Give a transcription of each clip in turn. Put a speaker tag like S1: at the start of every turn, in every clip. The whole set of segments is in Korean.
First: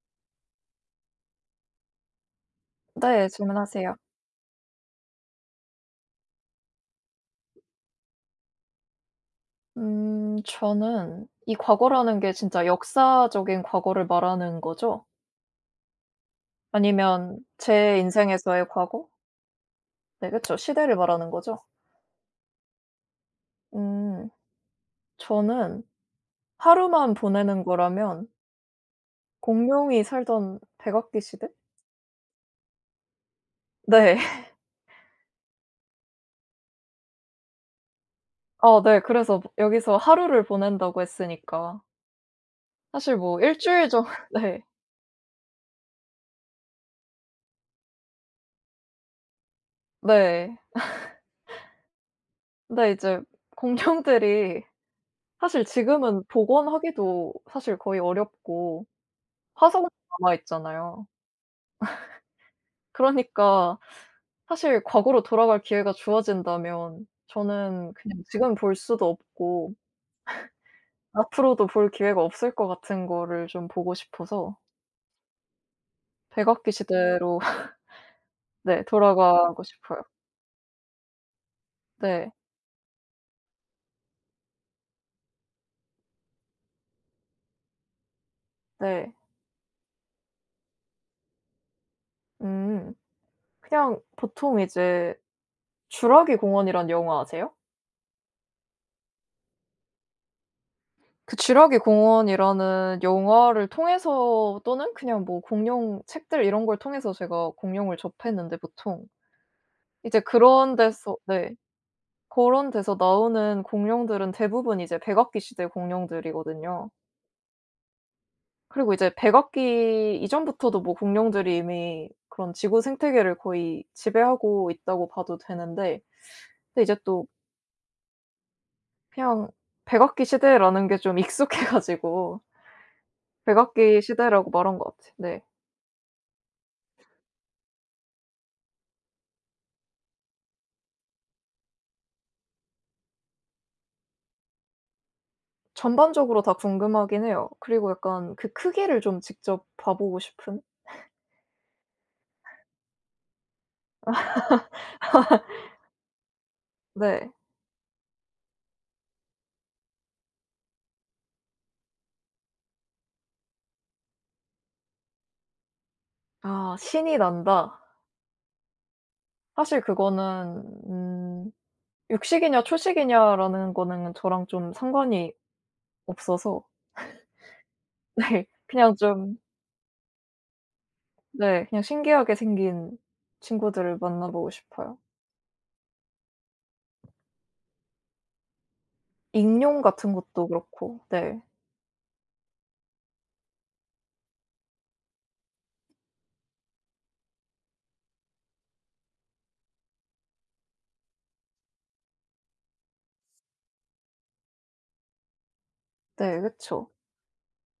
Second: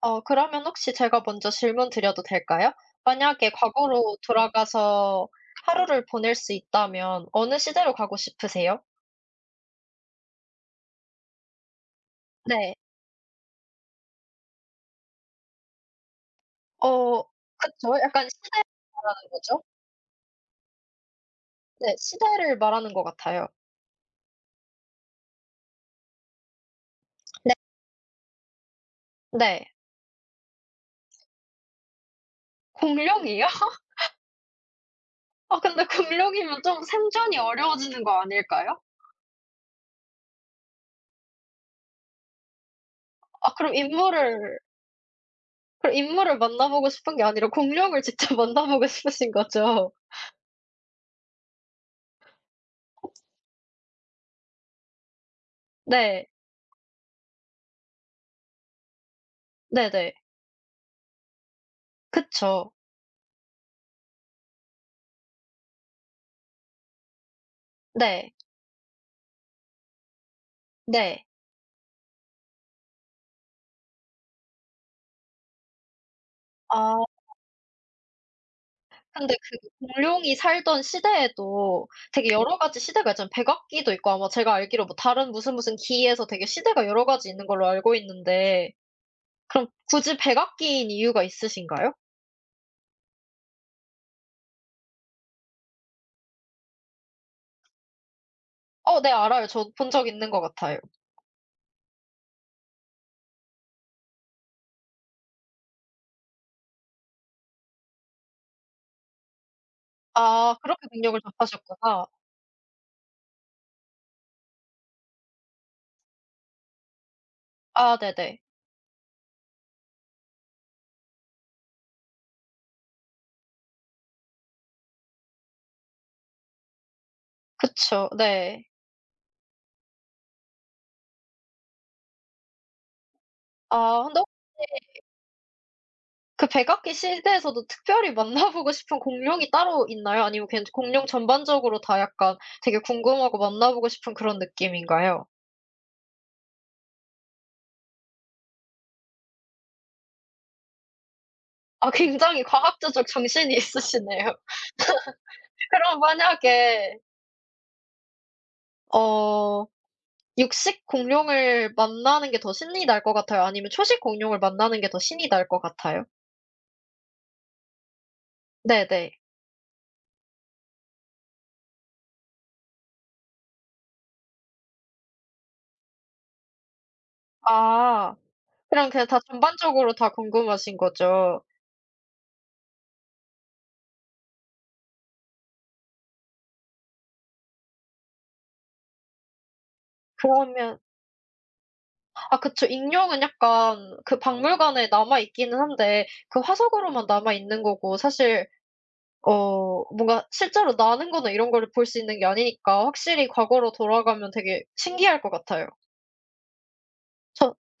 S1: 그러면 혹시 제가 먼저 질문 드려도 될까요?
S2: 네.
S1: 만약에
S2: 질문하세요.
S1: 과거로 돌아가서 하루를 보낼 수 있다면 어느 시대로 가고 싶으세요?
S2: 저는 이 과거라는 게 진짜
S1: 네.
S2: 역사적인 과거를 말하는 거죠?
S1: 어
S2: 아니면
S1: 그쵸.
S2: 제
S1: 약간 시대를
S2: 인생에서의 과거?
S1: 말하는 거죠.
S2: 네, 그쵸. 시대를 말하는 거죠?
S1: 네. 시대를 말하는 것 같아요.
S2: 음 저는 하루만
S1: 네.
S2: 보내는 거라면
S1: 네.
S2: 공룡이 살던 백악기 시대?
S1: 공룡이요?
S2: 네.
S1: 아 근데 공룡이면 좀 생존이 어려워지는 거 아닐까요?
S2: 네. 그래서 여기서 하루를 보낸다고 했으니까 사실 뭐
S1: 아
S2: 일
S1: 그럼
S2: 주일 정
S1: 인물을
S2: 네.
S1: 그럼 인물을 만나보고 싶은 게 아니라 공룡을 직접 만나보고 싶으신 거죠?
S2: 네. 근데 이제 공룡들이 사실 지금은
S1: 네.
S2: 복원하기도 사실 거의 어렵고 화석가
S1: 네네.
S2: 남아 있잖아요.
S1: 그쵸.
S2: 그러니까 사실 과거로 돌아갈 기회가 주어진다면 저는 그냥
S1: 네.
S2: 지금 볼 수도 없고
S1: 네.
S2: 앞으로도 볼 기회가 없을 것 같은 거를 좀 보고 싶어서 백악기
S1: 아.
S2: 시대로 네,
S1: 근데
S2: 돌아가고
S1: 그
S2: 싶어요.
S1: 공룡이 살던 시대에도 되게
S2: 네.
S1: 여러 가지 시대가 있잖아요. 백악기도 있고 아마 제가 알기로 뭐 다른 무슨 무슨 기에서 되게 시대가 여러 가지 있는 걸로 알고 있는데
S2: 네.
S1: 그럼 굳이 백악기인 이유가 있으신가요?
S2: 음. 그냥 보통 이제 주라기 공원이란 영화 아세요?
S1: 어 네 알아요. 저 본 적 있는 것 같아요.
S2: 그 주라기 공원이라는 영화를 통해서 또는 그냥 뭐 공룡 책들 이런 걸 통해서 제가 공룡을 접했는데 보통 이제
S1: 아
S2: 그런
S1: 그렇게
S2: 데서
S1: 능력을
S2: 네.
S1: 접하셨구나.
S2: 고런 데서 나오는 공룡들은 대부분 이제 백악기 시대 공룡들이거든요.
S1: 아 네네.
S2: 그리고 이제 백악기 이전부터도 뭐 공룡들이 이미 그런 지구 생태계를 거의 지배하고 있다고 봐도 되는데, 근데 이제 또
S1: 그쵸. 네.
S2: 그냥 백악기 시대라는 게 좀 익숙해 가지고 백악기
S1: 아 근데
S2: 시대라고 말한
S1: 혹시
S2: 것 같아요. 네.
S1: 그 백악기 시대에서도 특별히 만나보고 싶은 공룡이 따로 있나요? 아니면 그냥 공룡 전반적으로 다 약간 되게 궁금하고 만나보고 싶은 그런 느낌인가요?
S2: 전반적으로 다 궁금하긴 해요. 그리고 약간 그 크기를 좀 직접 봐 보고 싶은?
S1: 아 굉장히 과학자적 정신이 있으시네요. 그럼 만약에
S2: 네.
S1: 어 육식 공룡을 만나는 게 더 신이 날 것 같아요? 아니면 초식 공룡을 만나는 게 더 신이 날 것 같아요?
S2: 아, '신이 난다.'
S1: 네네.
S2: 사실 그거는 음 육식이냐 초식이냐라는 거는 저랑 좀 상관이 없어서
S1: 아
S2: 네.
S1: 그냥
S2: 그냥
S1: 그냥 다
S2: 좀.
S1: 전반적으로 다 궁금하신 거죠.
S2: 네, 그냥 신기하게 생긴 친구들을 만나 보고 싶어요. 익룡 같은 것도
S1: 그러면
S2: 그렇고. 네.
S1: 아 그쵸. 익룡은 약간 그 박물관에 남아 있기는 한데 그 화석으로만 남아 있는 거고 사실 어 뭔가 실제로 나는 거나 이런 거를 볼 수 있는 게 아니니까 확실히 과거로 돌아가면 되게 신기할 것 같아요.
S2: 네, 그쵸.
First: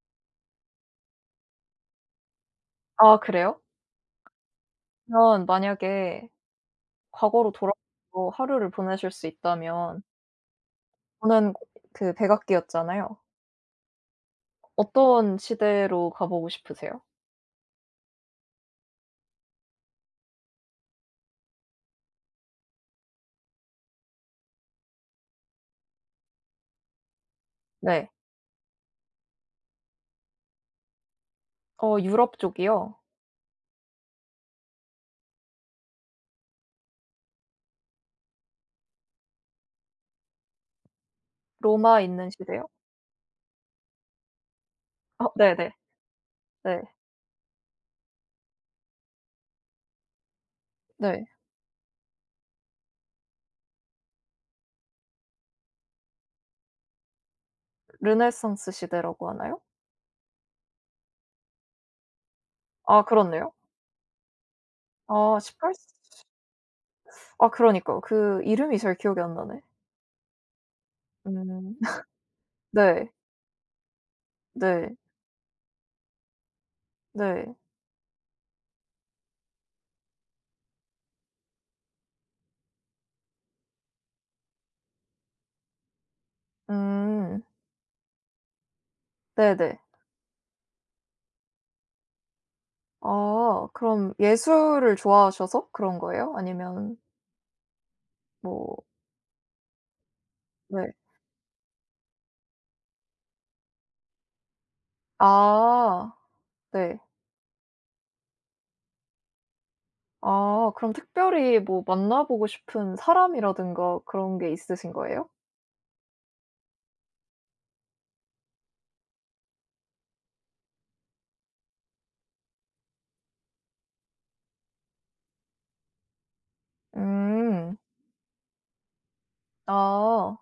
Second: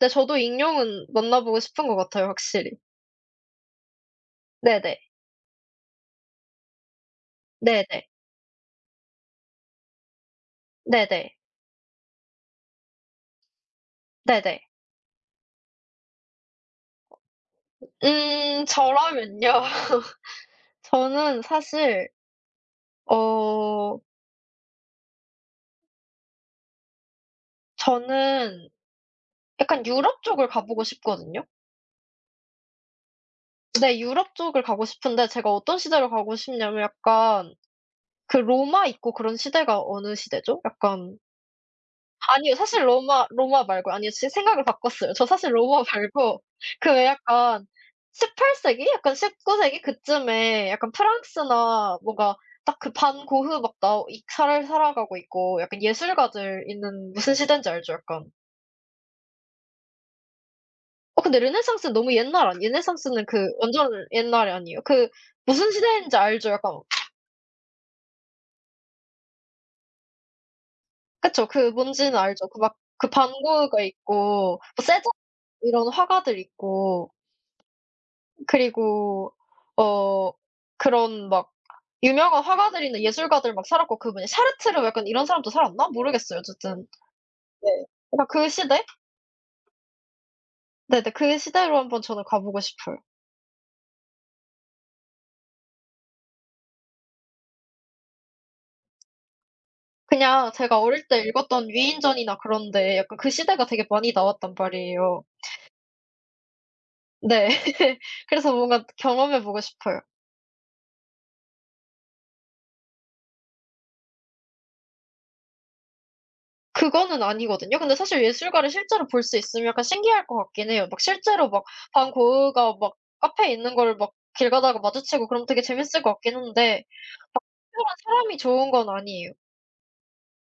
S1: 네 저도 익룡은 만나보고 싶은 것 같아요 확실히.
S2: 아, 그래요?
S1: 네네.
S2: 그러면 만약에 과거로
S1: 네네.
S2: 돌아가서 하루를 보내실 수 있다면
S1: 네네.
S2: 저는 그 백악기였잖아요.
S1: 네네.
S2: 어떤 시대로 가 보고 싶으세요?
S1: 저라면요. 저는 사실 어
S2: 네.
S1: 저는 약간 유럽 쪽을 가보고 싶거든요.
S2: 어, 유럽 쪽이요.
S1: 네 유럽 쪽을 가고 싶은데 제가 어떤 시대로 가고 싶냐면 약간 그 로마 있고 그런 시대가 어느 시대죠? 약간
S2: 로마 있는
S1: 아니요.
S2: 시대요?
S1: 사실 로마 말고 아니요. 제 생각을 바꿨어요. 저
S2: 어,
S1: 사실
S2: 네네. 네.
S1: 로마 말고
S2: 네.
S1: 그 왜 약간 18 세기? 약간 19 세기 그쯤에 약간
S2: 네.
S1: 프랑스나 뭔가 딱 그 반 고흐 막 나 이 잘 살아가고 있고 약간 예술가들 있는 무슨 시대인지 알죠? 약간.
S2: 르네상스 시대라고 하나요?
S1: 어 근데 르네상스는 너무 옛날 아니에요?
S2: 아,
S1: 르네상스는 그
S2: 그렇네요.
S1: 완전 옛날이 아니에요? 그
S2: 아
S1: 무슨
S2: 18
S1: 시대인지
S2: 세
S1: 알죠? 약간
S2: 아 그러니까요. 그 이름이 잘 기억이 안 나네.
S1: 그쵸. 그
S2: 음.
S1: 뭔지는 알죠. 그 막 그
S2: 네.
S1: 반 고흐가 있고 뭐
S2: 네.
S1: 세잔 이런 화가들 있고
S2: 네.
S1: 그리고 어 그런 막 유명한 화가들이나 예술가들 막 살았고 그분이 샤르트르 약간 이런 사람도 살았나? 모르겠어요 어쨌든.
S2: 음.
S1: 네. 그러니까 그 시대?
S2: 네네.
S1: 네네. 그 시대로 한번 저는 가 보고 싶어요.
S2: 아, 그럼 예술을 좋아하셔서 그런 거예요? 아니면 뭐.
S1: 그냥 제가
S2: 네.
S1: 어릴 때 읽었던 위인전이나 그런데 약간 그 시대가 되게 많이 나왔단 말이에요.
S2: 아, 네.
S1: 네. 그래서 뭔가 경험해 보고 싶어요.
S2: 아, 그럼 특별히 뭐 만나 보고 싶은 사람이라든가 그런 게 있으신 거예요?
S1: 그거는 아니거든요. 근데 사실 예술가를 실제로 볼 수 있으면 약간 신기할 것 같긴 해요. 막 실제로 막 반 고흐가 막 카페에 있는 걸 막 길 가다가 마주치고 그러면 되게 재밌을 것 같긴 한데 막
S2: 음.
S1: 특별한 사람이 좋은 건 아니에요.
S2: 아.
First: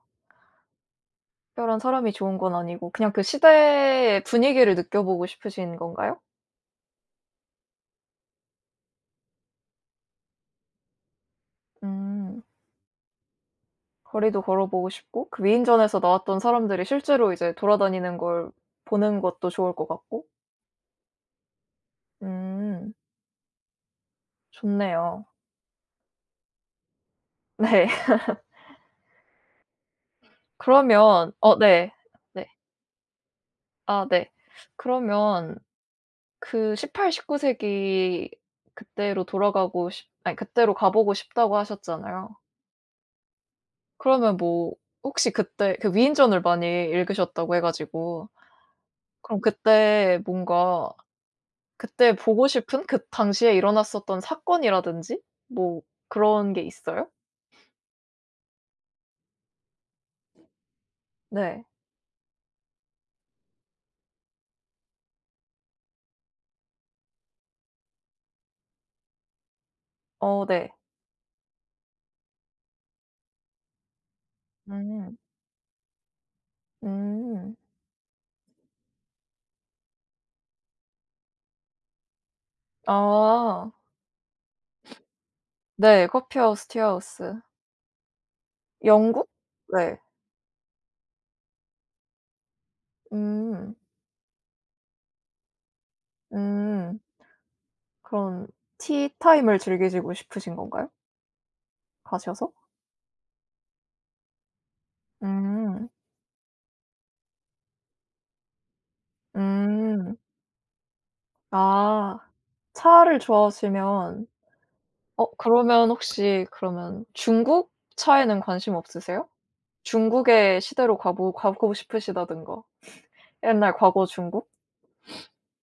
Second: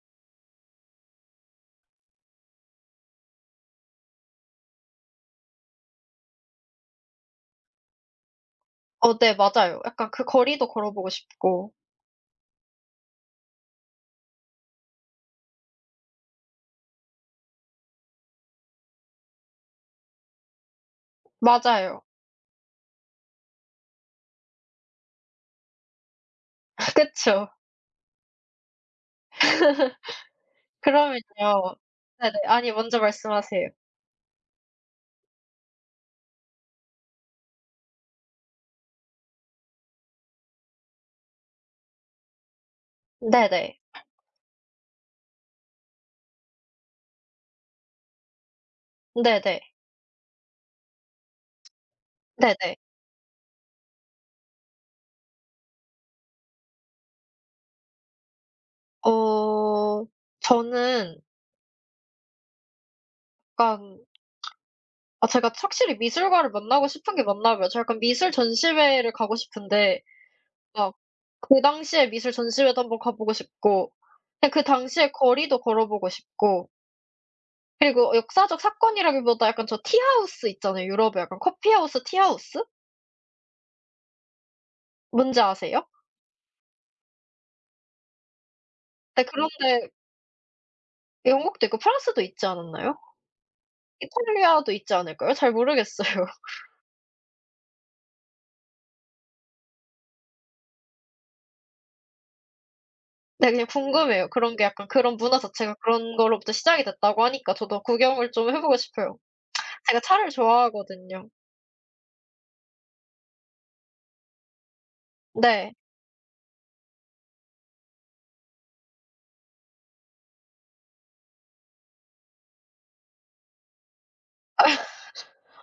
S2: 특별한 사람이 좋은 건 아니고 그냥 그 시대의 분위기를 느껴보고 싶으신 건가요?
S1: 어 네 맞아요. 약간 그 거리도 걸어보고 싶고.
S2: 음. 거리도 걸어보고 싶고 그 위인전에서 나왔던 사람들이 실제로 이제 돌아다니는 걸 보는 것도 좋을 것 같고.
S1: 맞아요.
S2: 음. 좋네요.
S1: 그쵸.
S2: 네. 그러면 어
S1: 그러면요.
S2: 네.
S1: 네네.
S2: 네.
S1: 아니 먼저 말씀하세요.
S2: 아, 네. 그러면 그 18, 19 세기 그때로 돌아가고 싶 아니 그때로 가보고 싶다고 하셨잖아요.
S1: 네네.
S2: 그러면 뭐 혹시 그때 그 위인전을 많이 읽으셨다고 해 가지고 그럼
S1: 네네.
S2: 그때 뭔가 그때 보고
S1: 네네.
S2: 싶은 그 당시에 일어났었던 사건이라든지 뭐 그런 게 있어요?
S1: 어 저는
S2: 네.
S1: 약간 아 제가 확실히 미술가를 만나고 싶은 게 맞나 봐요. 저 약간 미술 전시회를 가고 싶은데
S2: 어, 네.
S1: 막 그 당시에 미술 전시회도 한번 가 보고 싶고 그냥 그 당시의
S2: 음.
S1: 거리도 걸어 보고 싶고
S2: 음.
S1: 그리고 역사적 사건이라기보다 약간 저 티하우스 있잖아요. 유럽에 약간 커피하우스, 티하우스?
S2: 아.
S1: 뭔지 아세요?
S2: 네. 커피 하우스, 티 하우스.
S1: 네
S2: 영국?
S1: 그런 데
S2: 네.
S1: 영국도 있고 프랑스도 있지 않았나요?
S2: 음.
S1: 이탈리아도 있지 않을까요? 잘 모르겠어요.
S2: 음. 그런 티타임을 즐기시고 싶으신 건가요? 가셔서?
S1: 네 그냥 궁금해요. 그런 게 약간 그런 문화 자체가
S2: 음.
S1: 그런 거로부터 시작이 됐다고 하니까 저도 구경을 좀 해 보고 싶어요. 제가
S2: 음.
S1: 차를 좋아하거든요.
S2: 아. 차를 좋아하시면 어,
S1: 네.
S2: 그러면 혹시 그러면 중국 차에는 관심 없으세요? 중국의 시대로 가보 가고 싶으시다든가. 옛날 과거 중국?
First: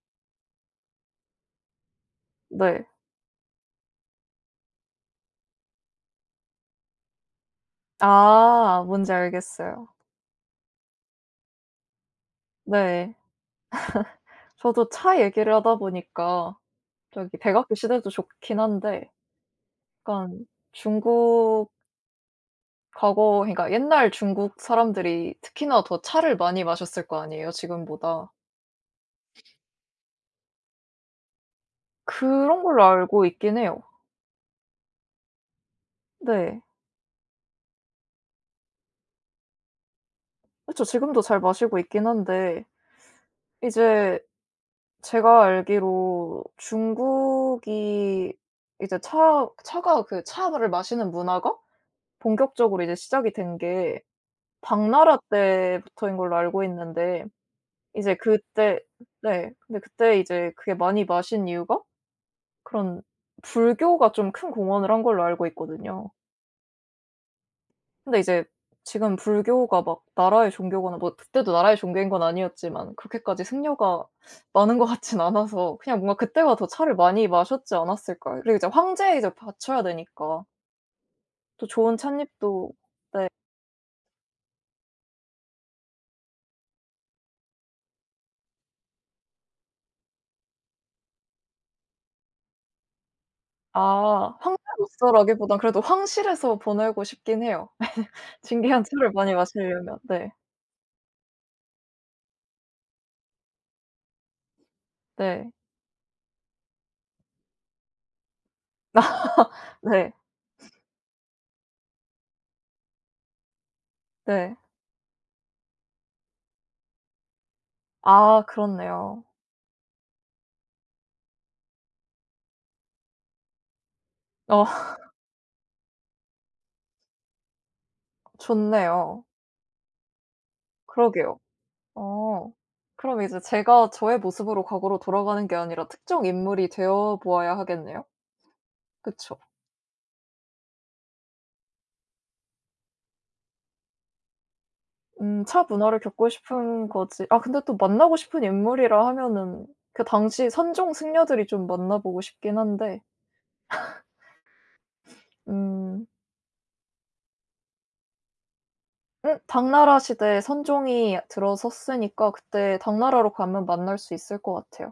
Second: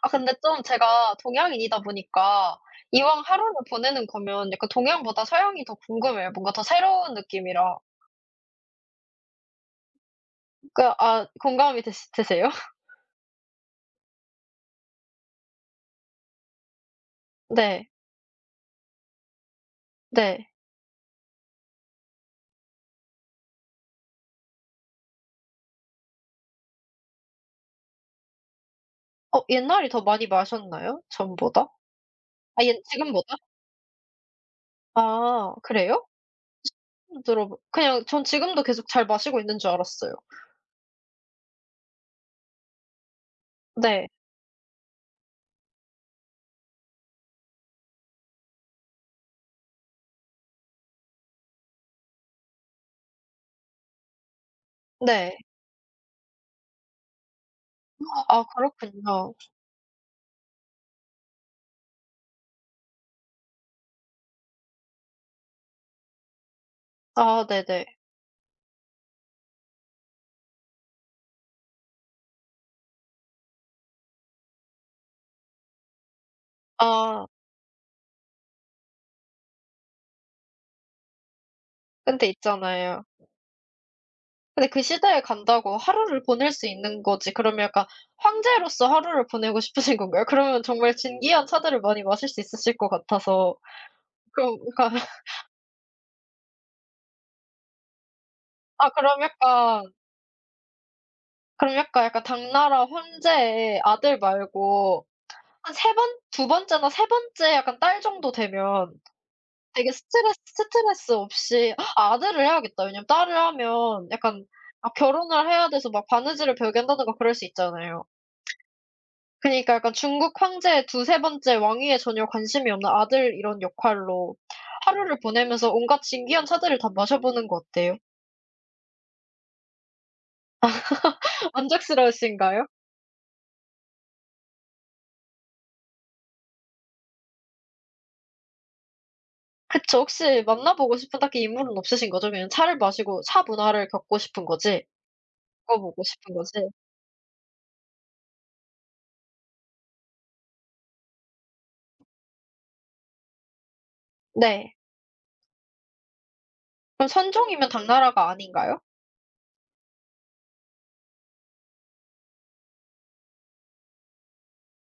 S1: 아 근데 좀 제가 동양인이다 보니까
S2: 네.
S1: 이왕 하루를 보내는 거면 약간 동양보다 서양이 더 궁금해요. 뭔가 더 새로운 느낌이라.
S2: 아, 뭔지 알겠어요.
S1: 그러니까 아 공감이 되시 되세요?
S2: 네. 저도 차 얘기를 하다 보니까 저기 백악기
S1: 네.
S2: 시대도 좋긴 한데 약간
S1: 네.
S2: 중국 과거, 그러니까 옛날 중국 사람들이 특히나 더 차를 많이 마셨을 거 아니에요, 지금보다.
S1: 어 옛날이 더 많이 마셨나요? 전보다?
S2: 그런
S1: 아 옛
S2: 걸로 알고
S1: 지금보다?
S2: 있긴 해요.
S1: 아 그래요?
S2: 네.
S1: 처음 들어보 그냥 전 지금도 계속 잘 마시고 있는 줄 알았어요.
S2: 그쵸. 지금도 잘 마시고 있긴 한데
S1: 네.
S2: 이제 제가 알기로 중국이 이제 차 차가 그 차를 마시는 문화가 본격적으로 이제 시작이 된 게 당나라
S1: 네.
S2: 때부터인 걸로 알고 있는데 이제
S1: 아 아,
S2: 그때
S1: 그렇군요.
S2: 네. 근데 그때 이제 그게 많이 마신 이유가 그런 불교가 좀 큰 공헌을 한 걸로 알고 있거든요.
S1: 아 네네.
S2: 근데 이제 지금 불교가 막 나라의 종교거나 뭐 그때도 나라의 종교인 건 아니었지만 그렇게까지 승려가 많은 것 같진 않아서 그냥 뭔가 그때가 더 차를
S1: 아
S2: 많이 마셨지 않았을까요? 그리고 이제 황제에 이제 바쳐야 되니까 또 좋은
S1: 근데
S2: 찻잎도.
S1: 있잖아요.
S2: 네.
S1: 근데 그 시대에 간다고 하루를 보낼 수 있는 거지 그러면 약간 황제로서 하루를 보내고 싶으신 건가요? 그러면 정말 진귀한 차들을 많이 마실 수 있으실 것 같아서
S2: 아,
S1: 그럼 그러니까
S2: 황제로서라기보단 그래도 황실에서 보내고 싶긴 해요. 진귀한
S1: 아
S2: 차를
S1: 그럼
S2: 많이
S1: 약간
S2: 마시려면. 네.
S1: 그럼 약간, 약간 당나라 황제의 아들 말고
S2: 네.
S1: 한 세 번 두 번째나 세 번째 약간 딸 정도 되면 되게
S2: 네.
S1: 스트레스 없이 아 아들을 해야겠다. 왜냐면 딸을 하면 약간
S2: 네.
S1: 아 결혼을 해야 돼서 막 바느질을 배우게 한다든가 그럴 수 있잖아요.
S2: 아, 그렇네요.
S1: 그니까 약간 중국 황제의 두세 번째 왕위에 전혀 관심이 없는 아들 이런 역할로
S2: 어,
S1: 하루를 보내면서 온갖 신기한 차들을 다 마셔보는 거 어때요?
S2: 좋네요. 그러게요. 어.
S1: 만족스러우신가요?
S2: 그럼 이제 제가 저의 모습으로 과거로 돌아가는 게 아니라 특정 인물이 되어 보아야 하겠네요. 그쵸.
S1: 그쵸. 혹시 만나보고 싶은 딱히 인물은 없으신 거죠? 그냥 차를 마시고 차 문화를 겪고 싶은 거지
S2: 차 문화를
S1: 겪어보고
S2: 겪고
S1: 싶은 거지?
S2: 싶은 거지, 아 근데 또 만나고 싶은 인물이라 하면은 그 당시 선종 승려들이 좀 만나 보고 싶긴 한데
S1: 네.
S2: 음
S1: 그럼 선종이면 당나라가 아닌가요?
S2: 당나라 시대에 선종이 들어섰으니까 그때 당나라로 가면 만날 수 있을 것 같아요.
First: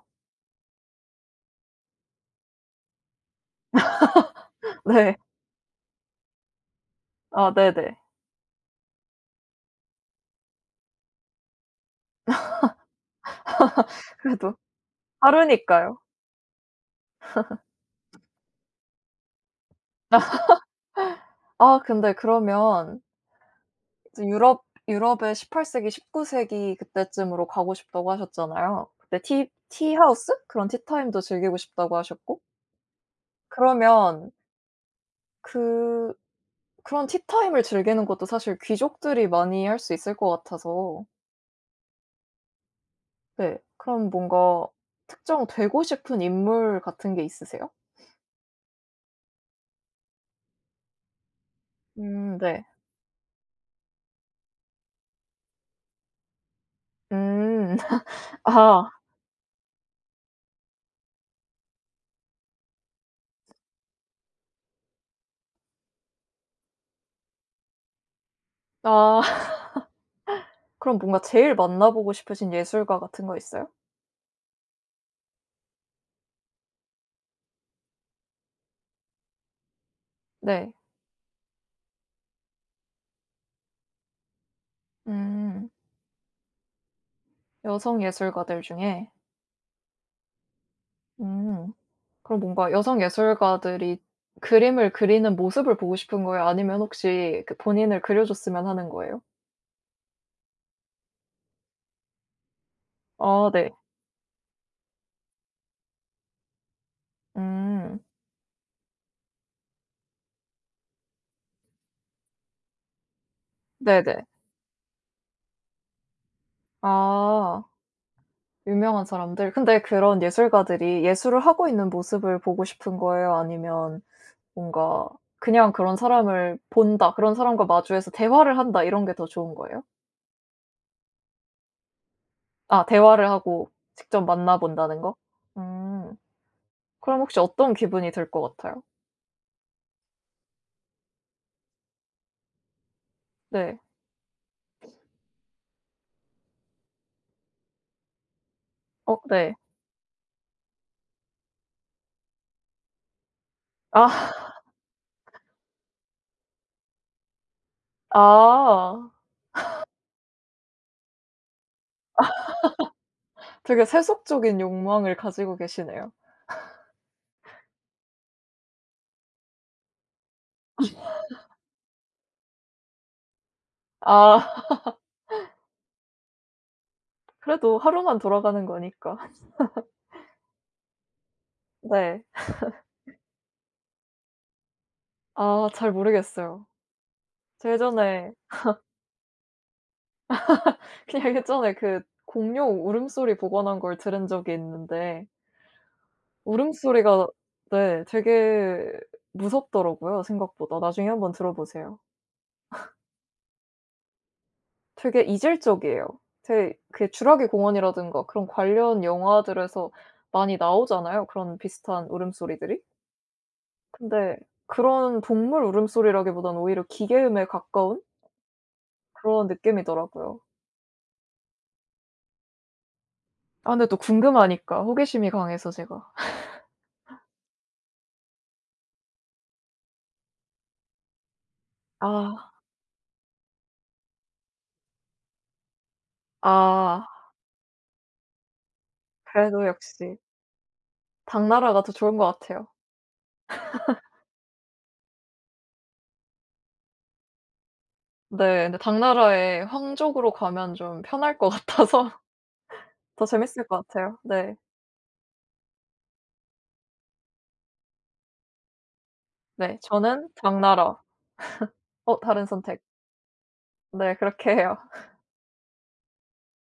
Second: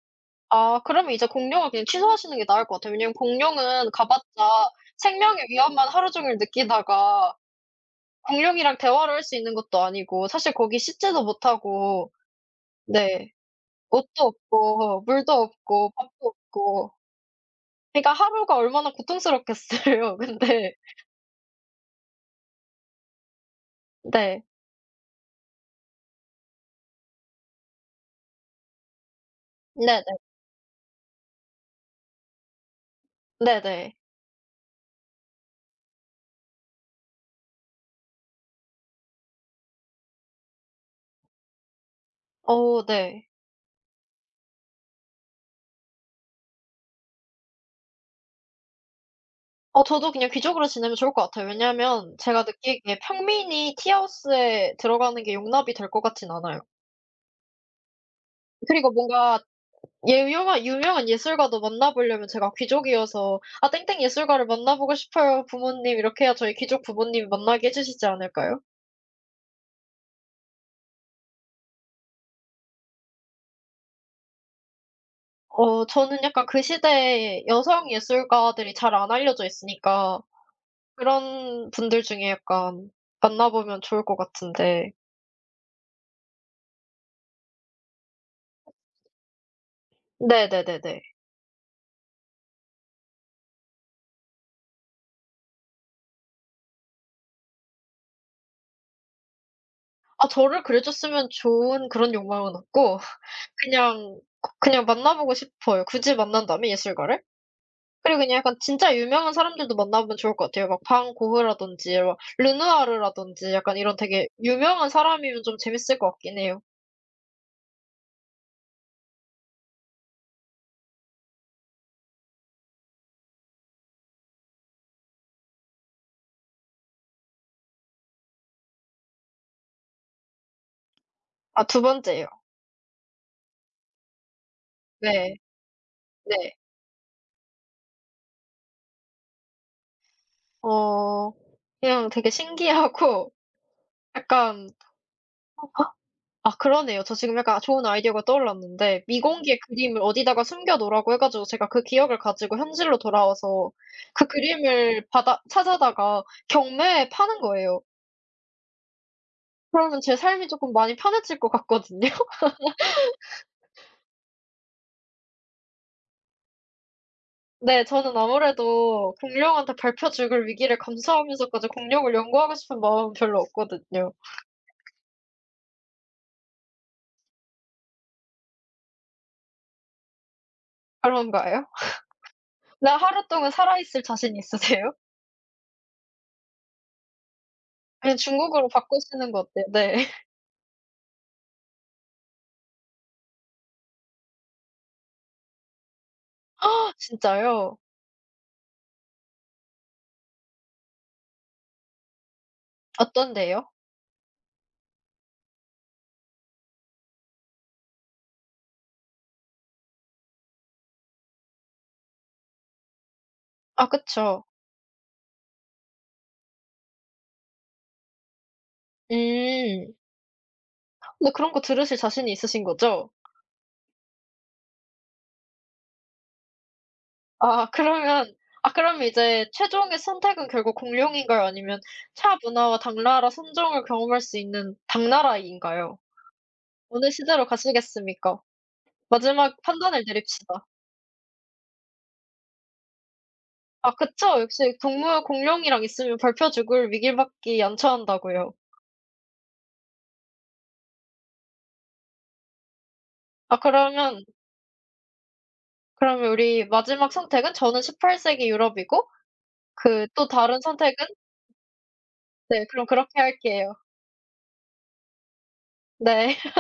S1: 아 그러면 이제 공룡을 그냥 취소하시는 게 나을 것 같아요. 왜냐면 공룡은 가봤자
S2: 네.
S1: 생명의 위험만 하루 종일 느끼다가
S2: 아, 네네.
S1: 공룡이랑 대화를 할 수 있는 것도 아니고 사실 거기 씻지도 못하고 네. 옷도
S2: 그래도
S1: 없고 물도 없고
S2: 하루니까요.
S1: 밥도 없고 그러니까 하루가 얼마나 고통스럽겠어요. 근데
S2: 아, 근데 그러면 이제
S1: 네.
S2: 유럽에 18세기, 19세기 그때쯤으로 가고 싶다고 하셨잖아요. 그때 티
S1: 네네.
S2: 티하우스? 그런 티타임도 즐기고 싶다고 하셨고,
S1: 네네.
S2: 그러면 그 그런 티타임을 즐기는 것도 사실 귀족들이 많이 할 수 있을 것 같아서
S1: 어 네.
S2: 네, 그럼 뭔가 특정 되고 싶은 인물 같은 게 있으세요?
S1: 어 저도 그냥 귀족으로 지내면 좋을 것 같아요. 왜냐하면
S2: 음.
S1: 제가
S2: 네.
S1: 느끼기에 평민이 티하우스에 들어가는 게 용납이 될 것 같진 않아요.
S2: 음. 아.
S1: 그리고 뭔가 예 유명한 예술가도 만나보려면 제가 귀족이어서 "아 땡땡 예술가를 만나보고 싶어요 부모님." 이렇게 해야 저희 귀족 부모님이 만나게 해 주시지 않을까요?
S2: 아, 그럼 뭔가 제일 만나보고 싶으신 예술가 같은 거 있어요?
S1: 어 저는 약간 그 시대에 여성 예술가들이 잘 안 알려져 있으니까
S2: 네.
S1: 그런 분들 중에 약간 만나보면 좋을 것 같은데.
S2: 음. 여성 예술가들 중에.
S1: 네네네네.
S2: 음. 그럼 뭔가 여성 예술가들이 그림을 그리는 모습을 보고 싶은 거예요? 아니면 혹시 그 본인을 그려줬으면 하는 거예요?
S1: 아 저를 그려 줬으면 좋은 그런 욕망은 없고
S2: 아, 네.
S1: 그냥 그냥 만나보고 싶어요. 굳이 만난다면 예술가를?
S2: 음.
S1: 그리고 그냥 약간 진짜 유명한 사람들도 만나보면 좋을 것 같아요. 막 반 고흐라든지 막 르누아르라든지 약간 이런
S2: 네네.
S1: 되게 유명한 사람이면 좀 재밌을 것 같긴 해요.
S2: 아, 유명한 사람들. 근데 그런 예술가들이 예술을 하고 있는 모습을 보고 싶은 거예요? 아니면 뭔가 그냥 그런 사람을 본다, 그런 사람과 마주해서 대화를 한다 이런 게 더 좋은 거예요?
S1: 아 두 번째요.
S2: 아, 대화를 하고 직접 만나 본다는 거?
S1: 네.
S2: 음.
S1: 네.
S2: 그럼 혹시 어떤 기분이 들 것 같아요?
S1: 어 그냥 되게 신기하고
S2: 네.
S1: 약간 아 그러네요. 저 지금 약간 좋은 아이디어가 떠올랐는데
S2: 어, 네.
S1: 미공개 그림을 어디다가 숨겨 놓으라고 해 가지고 제가 그 기억을 가지고 현실로 돌아와서 그
S2: 아.
S1: 그림을 받아 찾아다가 경매에 파는 거예요.
S2: 아.
S1: 그러면 제 삶이 쪼끔 많이 편해질 것 같거든요.
S2: 되게 세속적인 욕망을 가지고 계시네요.
S1: 네. 저는 아무래도 공룡한테 밟혀 죽을 위기를 감수하면서까지 공룡을 연구하고 싶은 마음은 별로 없거든요.
S2: 아 그래도 하루만 돌아가는 거니까.
S1: 그런가요?
S2: 네.
S1: 네. 하루 동안 살아 있을 자신 있으세요?
S2: 아, 잘 모르겠어요. 저
S1: 그냥
S2: 예전에
S1: 중국어로 바꾸시는 거 어때요? 네.
S2: 그냥 예전에 그 공룡 울음소리 복원한 걸 들은 적이 있는데 울음소리가
S1: 진짜요?
S2: 네 되게 무섭더라고요, 생각보다. 나중에 한번 들어 보세요.
S1: 어떤데요?
S2: 되게 이질적이에요. 되게 그 주라기 공원이라든가 그런 관련 영화들에서 많이 나오잖아요, 그런 비슷한 울음소리들이.
S1: 아
S2: 근데
S1: 그쵸.
S2: 그런 동물 울음소리라기보다는 오히려 기계음에 가까운 그런
S1: 음.
S2: 느낌이더라고요.
S1: 근데 그런 거 들으실 자신이 있으신 거죠?
S2: 아, 근데 또 궁금하니까 호기심이 강해서 제가.
S1: 아 그러면 아 그럼 이제 최종의 선택은 결국 공룡인가요? 아니면 차
S2: 아.
S1: 문화와 당나라 선종을 경험할 수 있는 당나라인가요?
S2: 아,
S1: 어느 시대로 가시겠습니까? 마지막
S2: 그래도
S1: 판단을
S2: 역시
S1: 내립시다.
S2: 당나라가 더 좋은 것 같아요.
S1: 아 그쵸. 역시 동물 공룡이랑 있으면 밟혀 죽을 위기밖에 연처한다고요.
S2: 네. 근데 당나라에 황족으로 가면 좀 편할 것 같아서 더
S1: 아
S2: 재밌을 것 같아요.
S1: 그러면
S2: 네.
S1: 그러면 우리 마지막 선택은 저는 18 세기 유럽이고
S2: 네.
S1: 그 또
S2: 저는
S1: 다른 선택은
S2: 당나라. 어, 다른
S1: 네
S2: 선택.
S1: 그럼 그렇게 할게요.
S2: 네. 그렇게 해요.
S1: 네.